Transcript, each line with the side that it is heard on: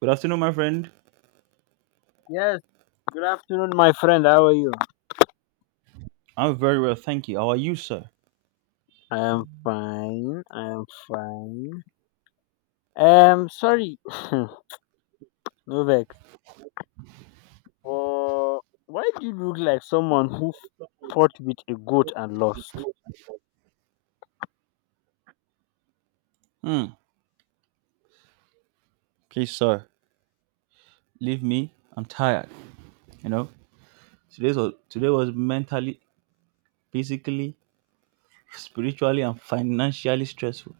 right: Good afternoon, my friend.
left: Yes, good afternoon, my friend. How are you?
right: I'm very well, thank you. How are you, sir?
left: I am fine. I am fine. Sorry, Novak. Why do you look like someone who fought with a goat and lost?
right: Hmm. Please, sir, leave me. I'm tired. You know, today was mentally, physically, spiritually, and financially stressful.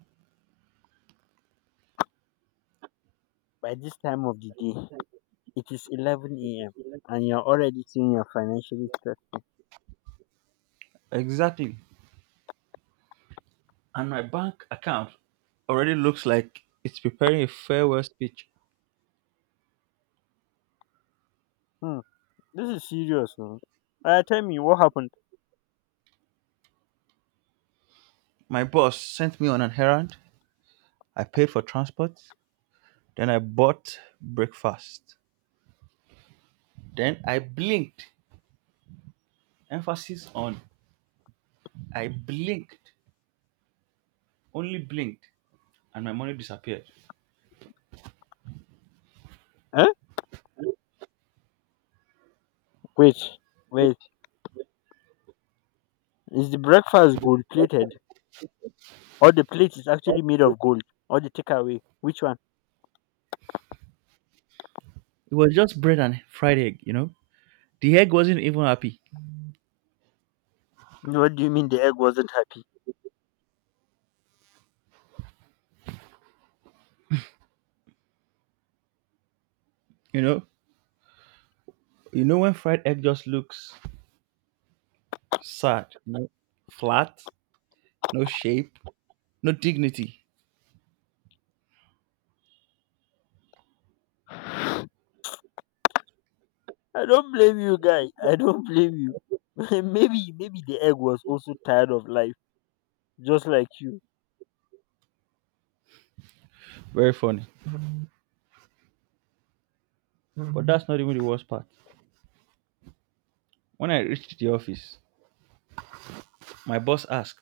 left: By this time of the day, it is 11 a.m. and you're already seeing your financial stress.
right: Exactly. And my bank account already looks like it's preparing a farewell speech.
left: Hmm, this is serious, man. Tell me what happened.
right: My boss sent me on an errand. I paid for transport. Then I bought breakfast. Then I blinked. Emphasis on I blinked. Only blinked and my money disappeared.
left: Huh? Wait, wait. Is the breakfast gold plated, or the plate is actually made of gold, or the takeaway? Which one?
right: It was just bread and fried egg, you know. The egg wasn't even happy,
left: What do you mean the egg wasn't happy?
right: you know. You know when fried egg just looks sad, you know, flat, no shape, no dignity.
left: I don't blame you, guy. I don't blame you. Maybe the egg was also tired of life, just like you.
right: Very funny. But that's not even the worst part. When I reached the office, my boss asked,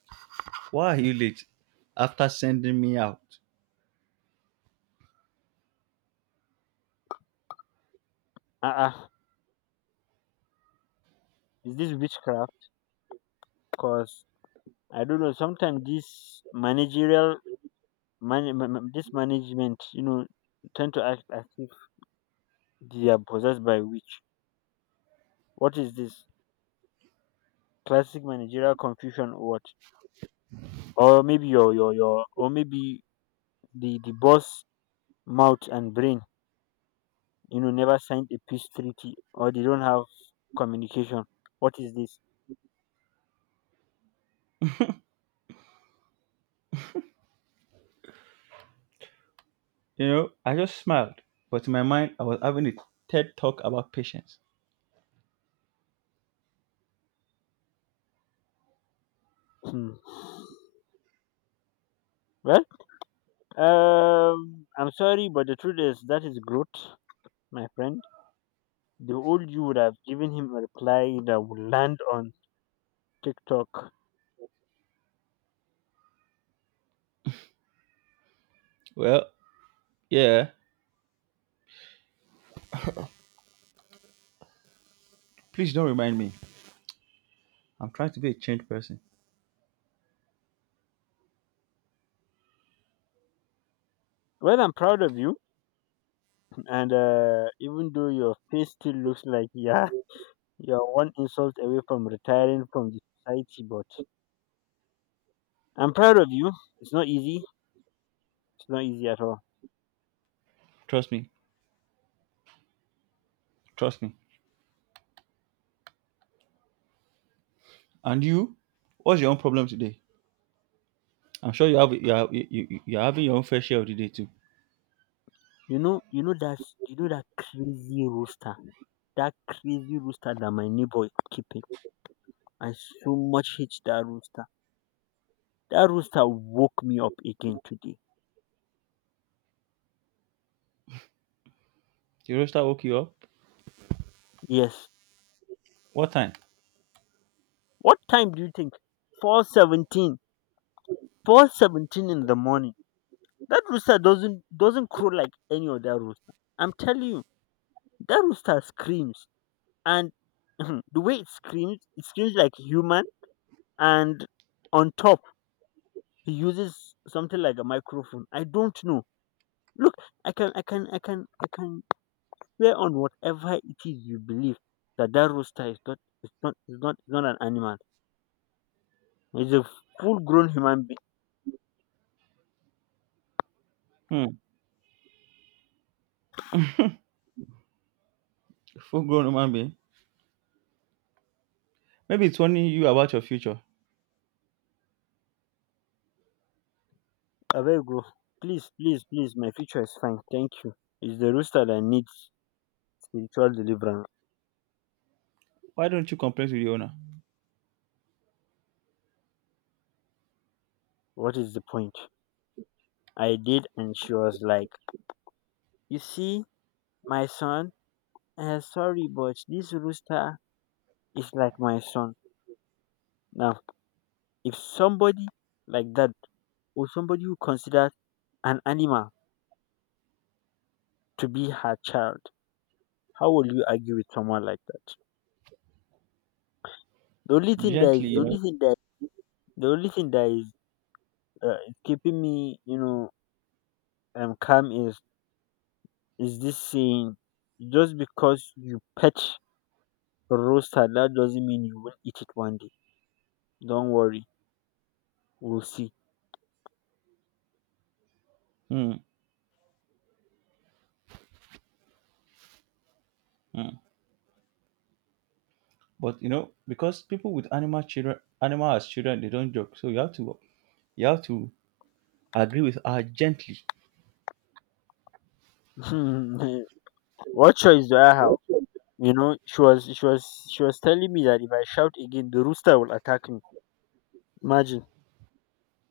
right: "Why are you late?" After sending me out,
left: Ah, uh is this witchcraft? Cause I don't know. Sometimes this managerial, man, ma- ma- this management, tend to act as if they are possessed by witch. What is this? Classic managerial confusion, or what? Or maybe the boss mouth and brain never signed a peace treaty or they don't have communication. What is this?
right: you know, I just smiled, but in my mind, I was having a TED talk about patience.
left: hmm. well I'm sorry, but the truth is that is growth, my friend. The old you would have given him a reply that would land on TikTok.
right: Well, yeah. Please don't remind me. I'm trying to be a changed person.
left: Well, I'm proud of you, and even though your face still looks like, yeah, you're one insult away from retiring from the society, but I'm proud of you. It's not easy. It's not easy at all.
right: Trust me. Trust me. And you, what's your own problem today? I'm sure you have you are you, you, you are having your own fair share of the day too.
left: You know, you know that you know that crazy rooster, that crazy rooster that my neighbor keeping. I so much hate that rooster. That rooster woke me up again today.
right: The roaster woke you up.
left: Yes.
right: What time?
left: What time do you think? 4:17. 4:17 in the morning. That rooster doesn't crow like any other rooster. I'm telling you, that rooster screams, and the way it screams like human, and on top he uses something like a microphone. I don't know. Look, I can swear on whatever it is you believe that that rooster is not, is not an animal. It's a full-grown human being.
right: Hmm. Full grown human being. Maybe it's warning you about your future.
left: I beg you, please, please, please. My future is fine. Thank you. It's the rooster that needs spiritual deliverance.
right: Why don't you complain to the owner?
left: What is the point? I did, and she was like, "You see, my son. Sorry, but this rooster is like my son. Now, if somebody like that, or somebody who considers an animal to be her child. How will you argue with someone like that? The only thing that
right: Gently,
left: is the
right: you know.
left: only thing that the only thing that is uh, keeping me, calm is this saying: just because you pet a rooster, that doesn't mean you will eat it one day. Don't worry, we'll see.
right: Hmm. Hmm. But you know, because people with animal children animal as children, they don't joke. So you have to agree with her gently.
left: What choice do I have? You know, she was telling me that if I shout again, the rooster will attack me. Imagine.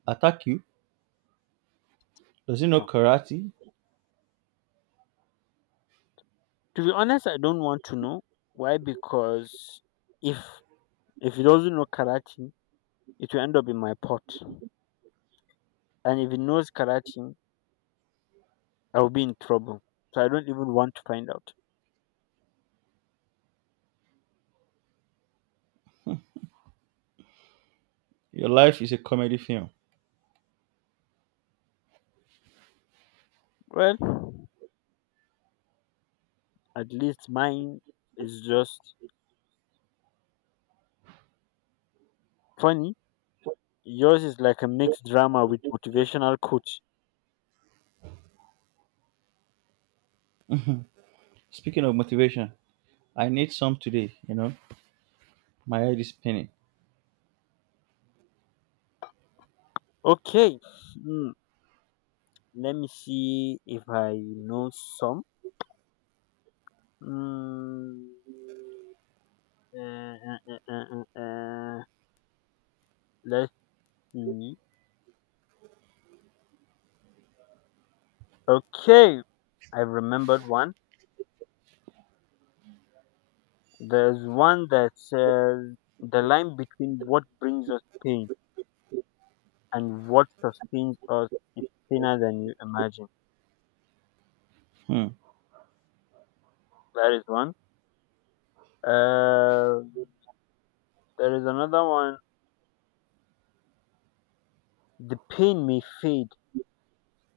right: Attack you. Does he know karate?
left: To be honest, I don't want to know why because if If he doesn't know karate, it will end up in my pot. And if he knows karate, I will be in trouble. So I don't even want to find out.
right: Your life is a comedy film.
left: Well, at least mine is just funny. Yours is like a mixed drama with motivational coach.
right: Speaking of motivation, I need some today, you know. My head is spinning.
left: Okay, hmm, let me see if I know some. Mm, uh, uh, uh, uh, uh, uh, let's see. Okay, I remembered one. There's one that says the line between what brings us pain and what sustains us is thinner than you imagine.
right: Hmm.
left: That is one. Uh, there is another one. The pain may fade,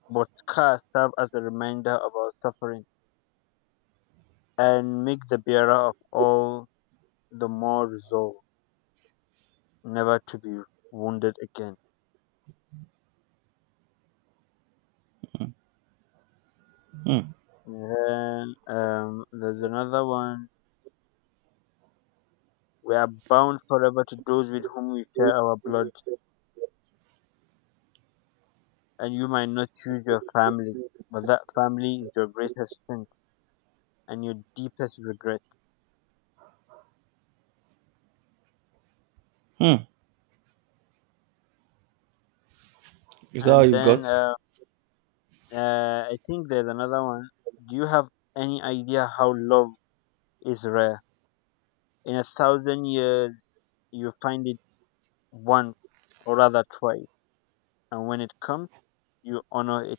left: but scars serve as a reminder of our suffering and make the bearer of all the more resolved never to be wounded again.
right: Hmm.
left: Then there's another one. We are bound forever to those with whom we share our blood, and you might not choose your family, but that family is your greatest strength and your deepest regret.
right: Mm. Is that all
left: And
right: you've
left: then
right: got?
left: uh, uh, I think there's another one. Do you have any idea how love is rare? In a thousand years, you find it once or rather twice, and when it comes, you honor it.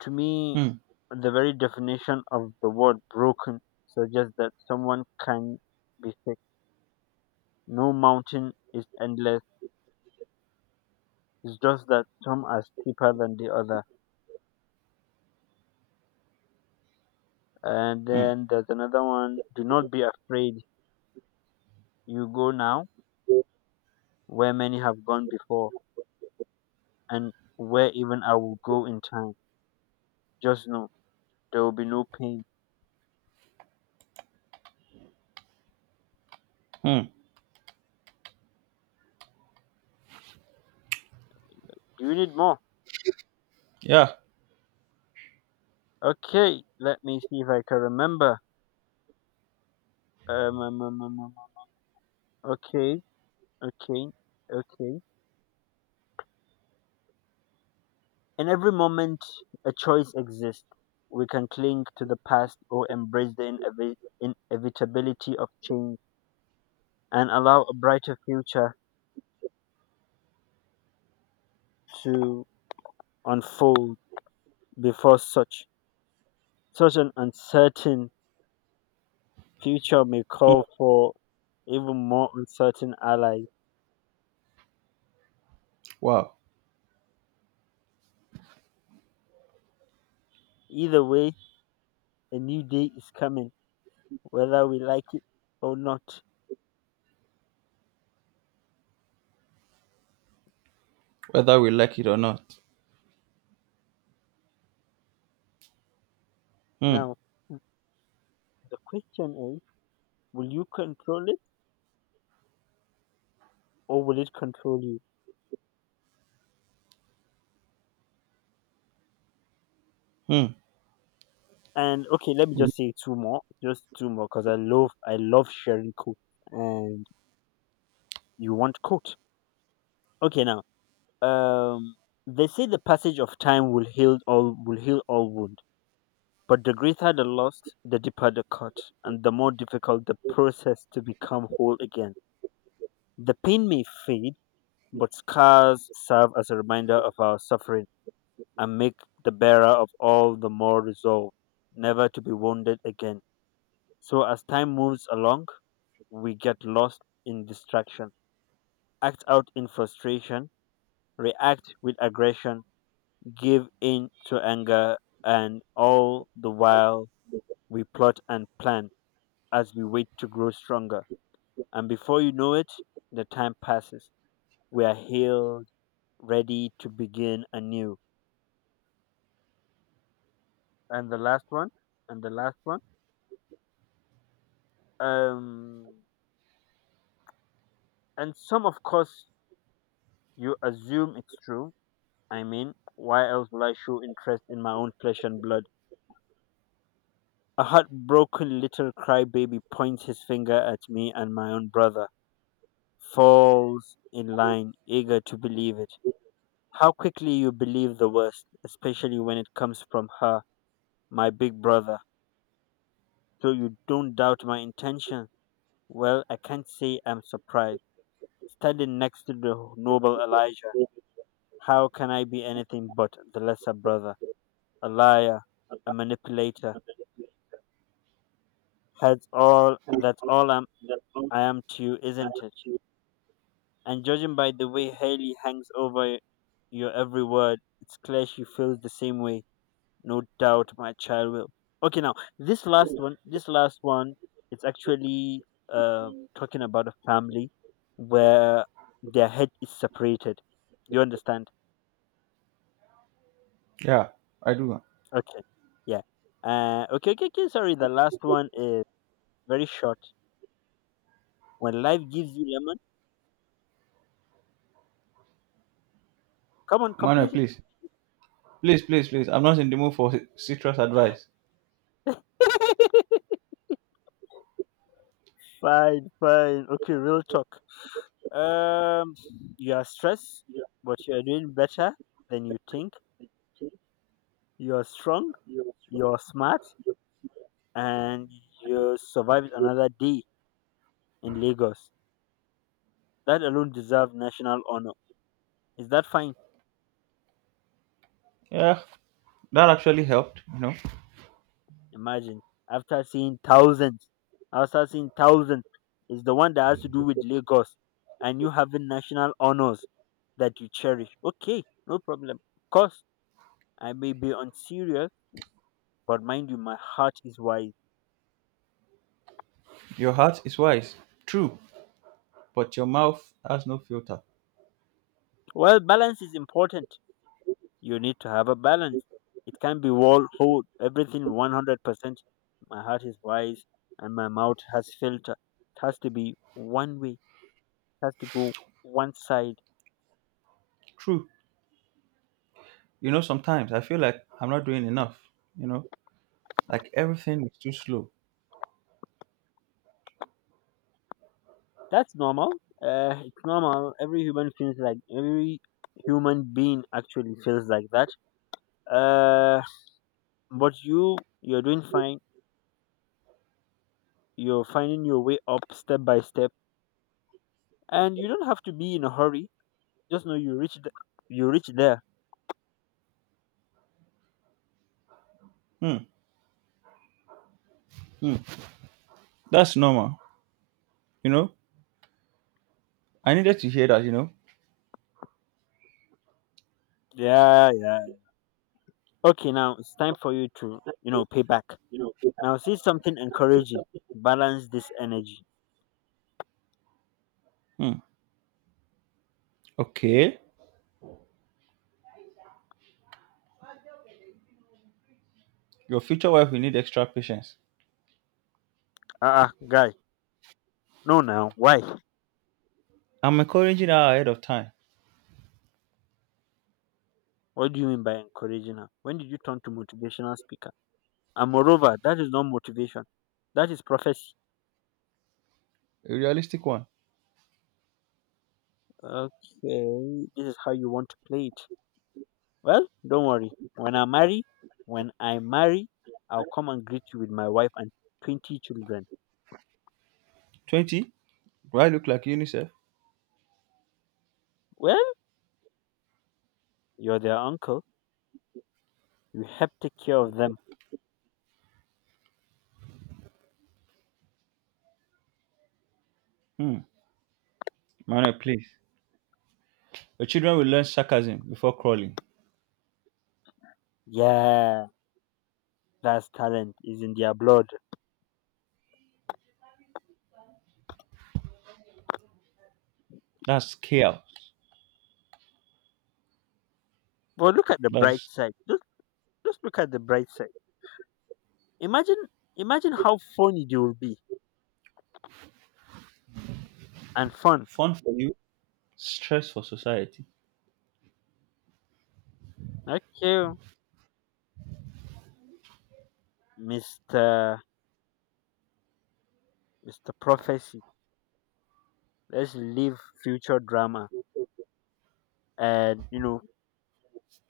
left: To me,
right: Hmm.
left: the very definition of the word broken suggests that someone can be fixed. No mountain is endless. It's just that some are steeper than the other. And
right: Hmm.
left: then there's another one: do not be afraid. You go now where many have gone before and where even I will go in time. Just know there will be no pain.
right: Hmm.
left: Do you need more?
right: Yeah.
left: Okay, let me see if I can remember. Um, um, um, um, um, um. Okay, okay, okay. In every moment, a choice exists. We can cling to the past or embrace the inevitability of change and allow a brighter future to unfold before such an uncertain future may
right: Mm.
left: call for even more uncertain allies.
right: Wow.
left: Either way, a new day is coming, whether we like it or not.
right: Whether we like it or not. Hmm.
left: Now, the question is, will you control it or will it control you?
right: Hmm.
left: And okay, let me just say two more, just two more, because I love sharing quotes, and you want quote. Okay, now. Um, they say the passage of time will heal all wound, but the greater the loss, the deeper the cut, and the more difficult the process to become whole again. The pain may fade, but scars serve as a reminder of our suffering and make the bearer of all the more resolve never to be wounded again. So as time moves along, we get lost in distraction, act out in frustration, react with aggression, give in to anger, and all the while we plot and plan as we wait to grow stronger. And before you know it, the time passes. We are healed, ready to begin anew. And the last one, and the last one. Um, and some, of course, you assume it's true. I mean, why else will I show interest in my own flesh and blood? A heartbroken little crybaby points his finger at me and my own brother falls in line, eager to believe it. How quickly you believe the worst, especially when it comes from her, my big brother. So you don't doubt my intention? Well, I can't say I'm surprised. Standing next to the noble Elijah, how can I be anything but the lesser brother, a liar, a manipulator? That's all I am to you, isn't it? And judging by the way Haley hangs over your every word, it's clear she feels the same way. No doubt my child will. Okay, now this last one, is actually uh, talking about a family where their head is separated. You understand?
right: Yeah, I do.
left: Okay. Yeah. Okay. Sorry, the last one is very short. When life gives you lemon, come on,
right: Manuel,
left: complete it.
right: please. Please, please, please. I'm not in the mood for citrus advice.
left: Fine, fine. Okay, real talk. Um, you are stressed, but you are doing better than you think. You are strong. You are smart, and you survived another day in Lagos. That alone deserves national honor. Is that fine?
right: Yeah, that actually helped. You know,
left: Imagine after seeing thousands, after seeing thousands, is the one that has to do with Lagos, and you having national honors that you cherish. Okay, no problem. Of course, I may be unserious, but mind you, my heart is wise.
right: your heart is wise. True. But your mouth has no filter.
left: Well, balance is important. You need to have a balance. It can't be all whole, everything 100%. My heart is wise and my mouth has filter. It has to be one way, it has to go one side.
right: True. You know, sometimes I feel like I'm not doing enough. You know, like everything is too slow.
left: That's normal. It's normal. Every human feels like, every human being actually feels like that. Uh, but you, you're doing fine. You're finding your way up step by step. And you don't have to be in a hurry. Just know you reach there.
right: Hmm. Hmm. That's normal. You know, I needed to hear that, you know.
left: Yeah, yeah. Okay, now it's time for you to, you know, pay back. Now see something encouraging. Balance this energy.
right: Hmm. Okay. Your future wife will need extra patience.
left: Guy. No, now why?
right: I'm encouraging her ahead of time.
left: What do you mean by encouraging her? When did you turn to motivational speaker? And moreover, that is not motivation. That is prophecy.
right: A realistic one.
left: Okay, this is how you want to play it. Well, don't worry. When I marry, I'll come and greet you with my wife and 20 children.
right: 20. Do I look like UNICEF?
left: Well, you're their uncle. You help take care of them.
right: Hmm. Manuel, please. Your children will learn sarcasm before crawling.
left: Yeah. That's talent is in their blood.
right: That's chaos.
left: But look at the bright
right: That's
left: side. Just look at the bright side. Imagine imagine how funny they will be and fun.
right: fun for you, stress for society.
left: Okay, Mister Mister Prophecy. Let's leave future drama and, you know,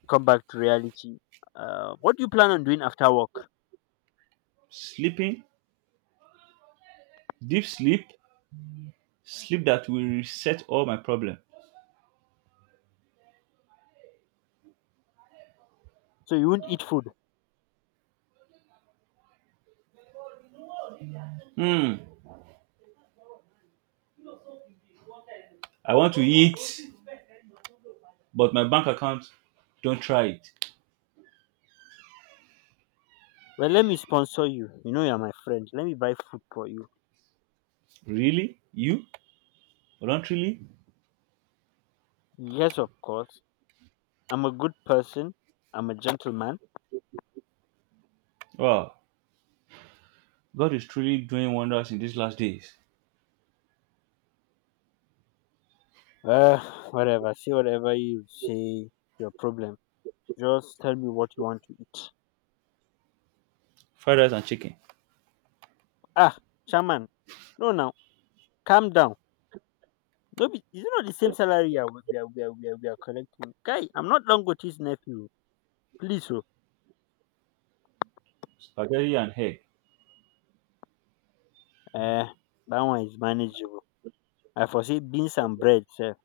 left: come back to reality. What do you plan on doing after work?
right: Sleeping, deep sleep, sleep that will reset all my problem.
left: So you won't eat food.
right: Hmm. I want to eat, but my bank account don't try it.
left: Well, let me sponsor you. You know you're my friend. Let me buy food for you.
right: Really? You? Voluntarily?
left: Yes, of course. I'm a good person. I'm a gentleman.
right: Wow. God is truly doing wonders in these last days.
left: Uh, whatever. Say whatever you say. Your problem. Just tell me what you want to eat.
right: Fried rice and chicken,
left: Ah, shaman. No, now calm down. No, be, it's not the same salary we are, we are, we are, we are, we are collecting. Guy, I'm not Dangote's nephew. Please, oh.
right: spaghetti and egg.
left: Uh, that one is manageable. I foresee beans and bread, sir,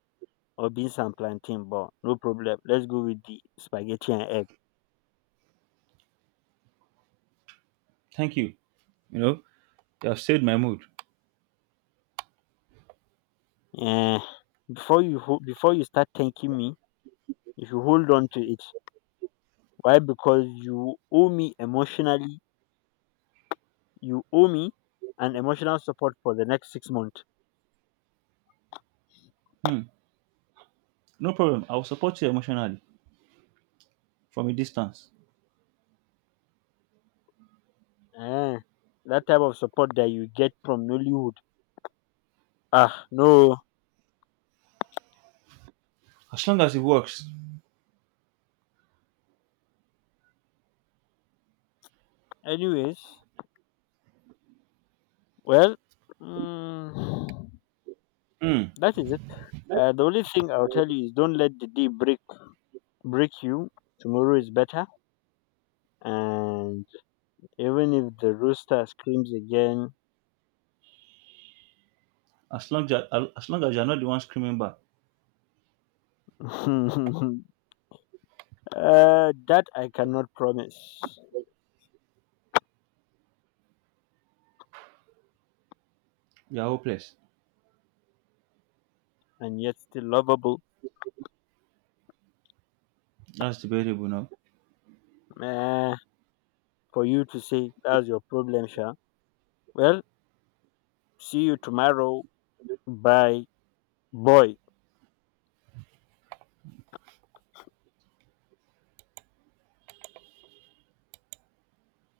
left: or beans and plantain, but no problem. Let's go with the spaghetti and egg.
right: Thank you. You know, you have saved my mood.
left: Eh, before you start thanking me, if you hold on to it, why? Because you owe me emotionally. You owe me an emotional support for the next 6 months.
right: Hmm. No problem. I will support you emotionally from a distance.
left: Eh, that type of support that you get from Nollywood. Ah, no.
right: As long as it works.
left: Anyways, well, mm,
right: Hmm.
left: that is it. The only thing I'll tell you is don't let the day break you. Tomorrow is better, and even if the rooster screams again,
right: As long as, as long as you're not the one screaming back,
left: uh, that I cannot promise,
right: you're hopeless.
left: and yet still lovable.
right: That's debatable, no?
left: Eh, for you to say that's your problem, sha. Well, see you tomorrow. Bye. Boy.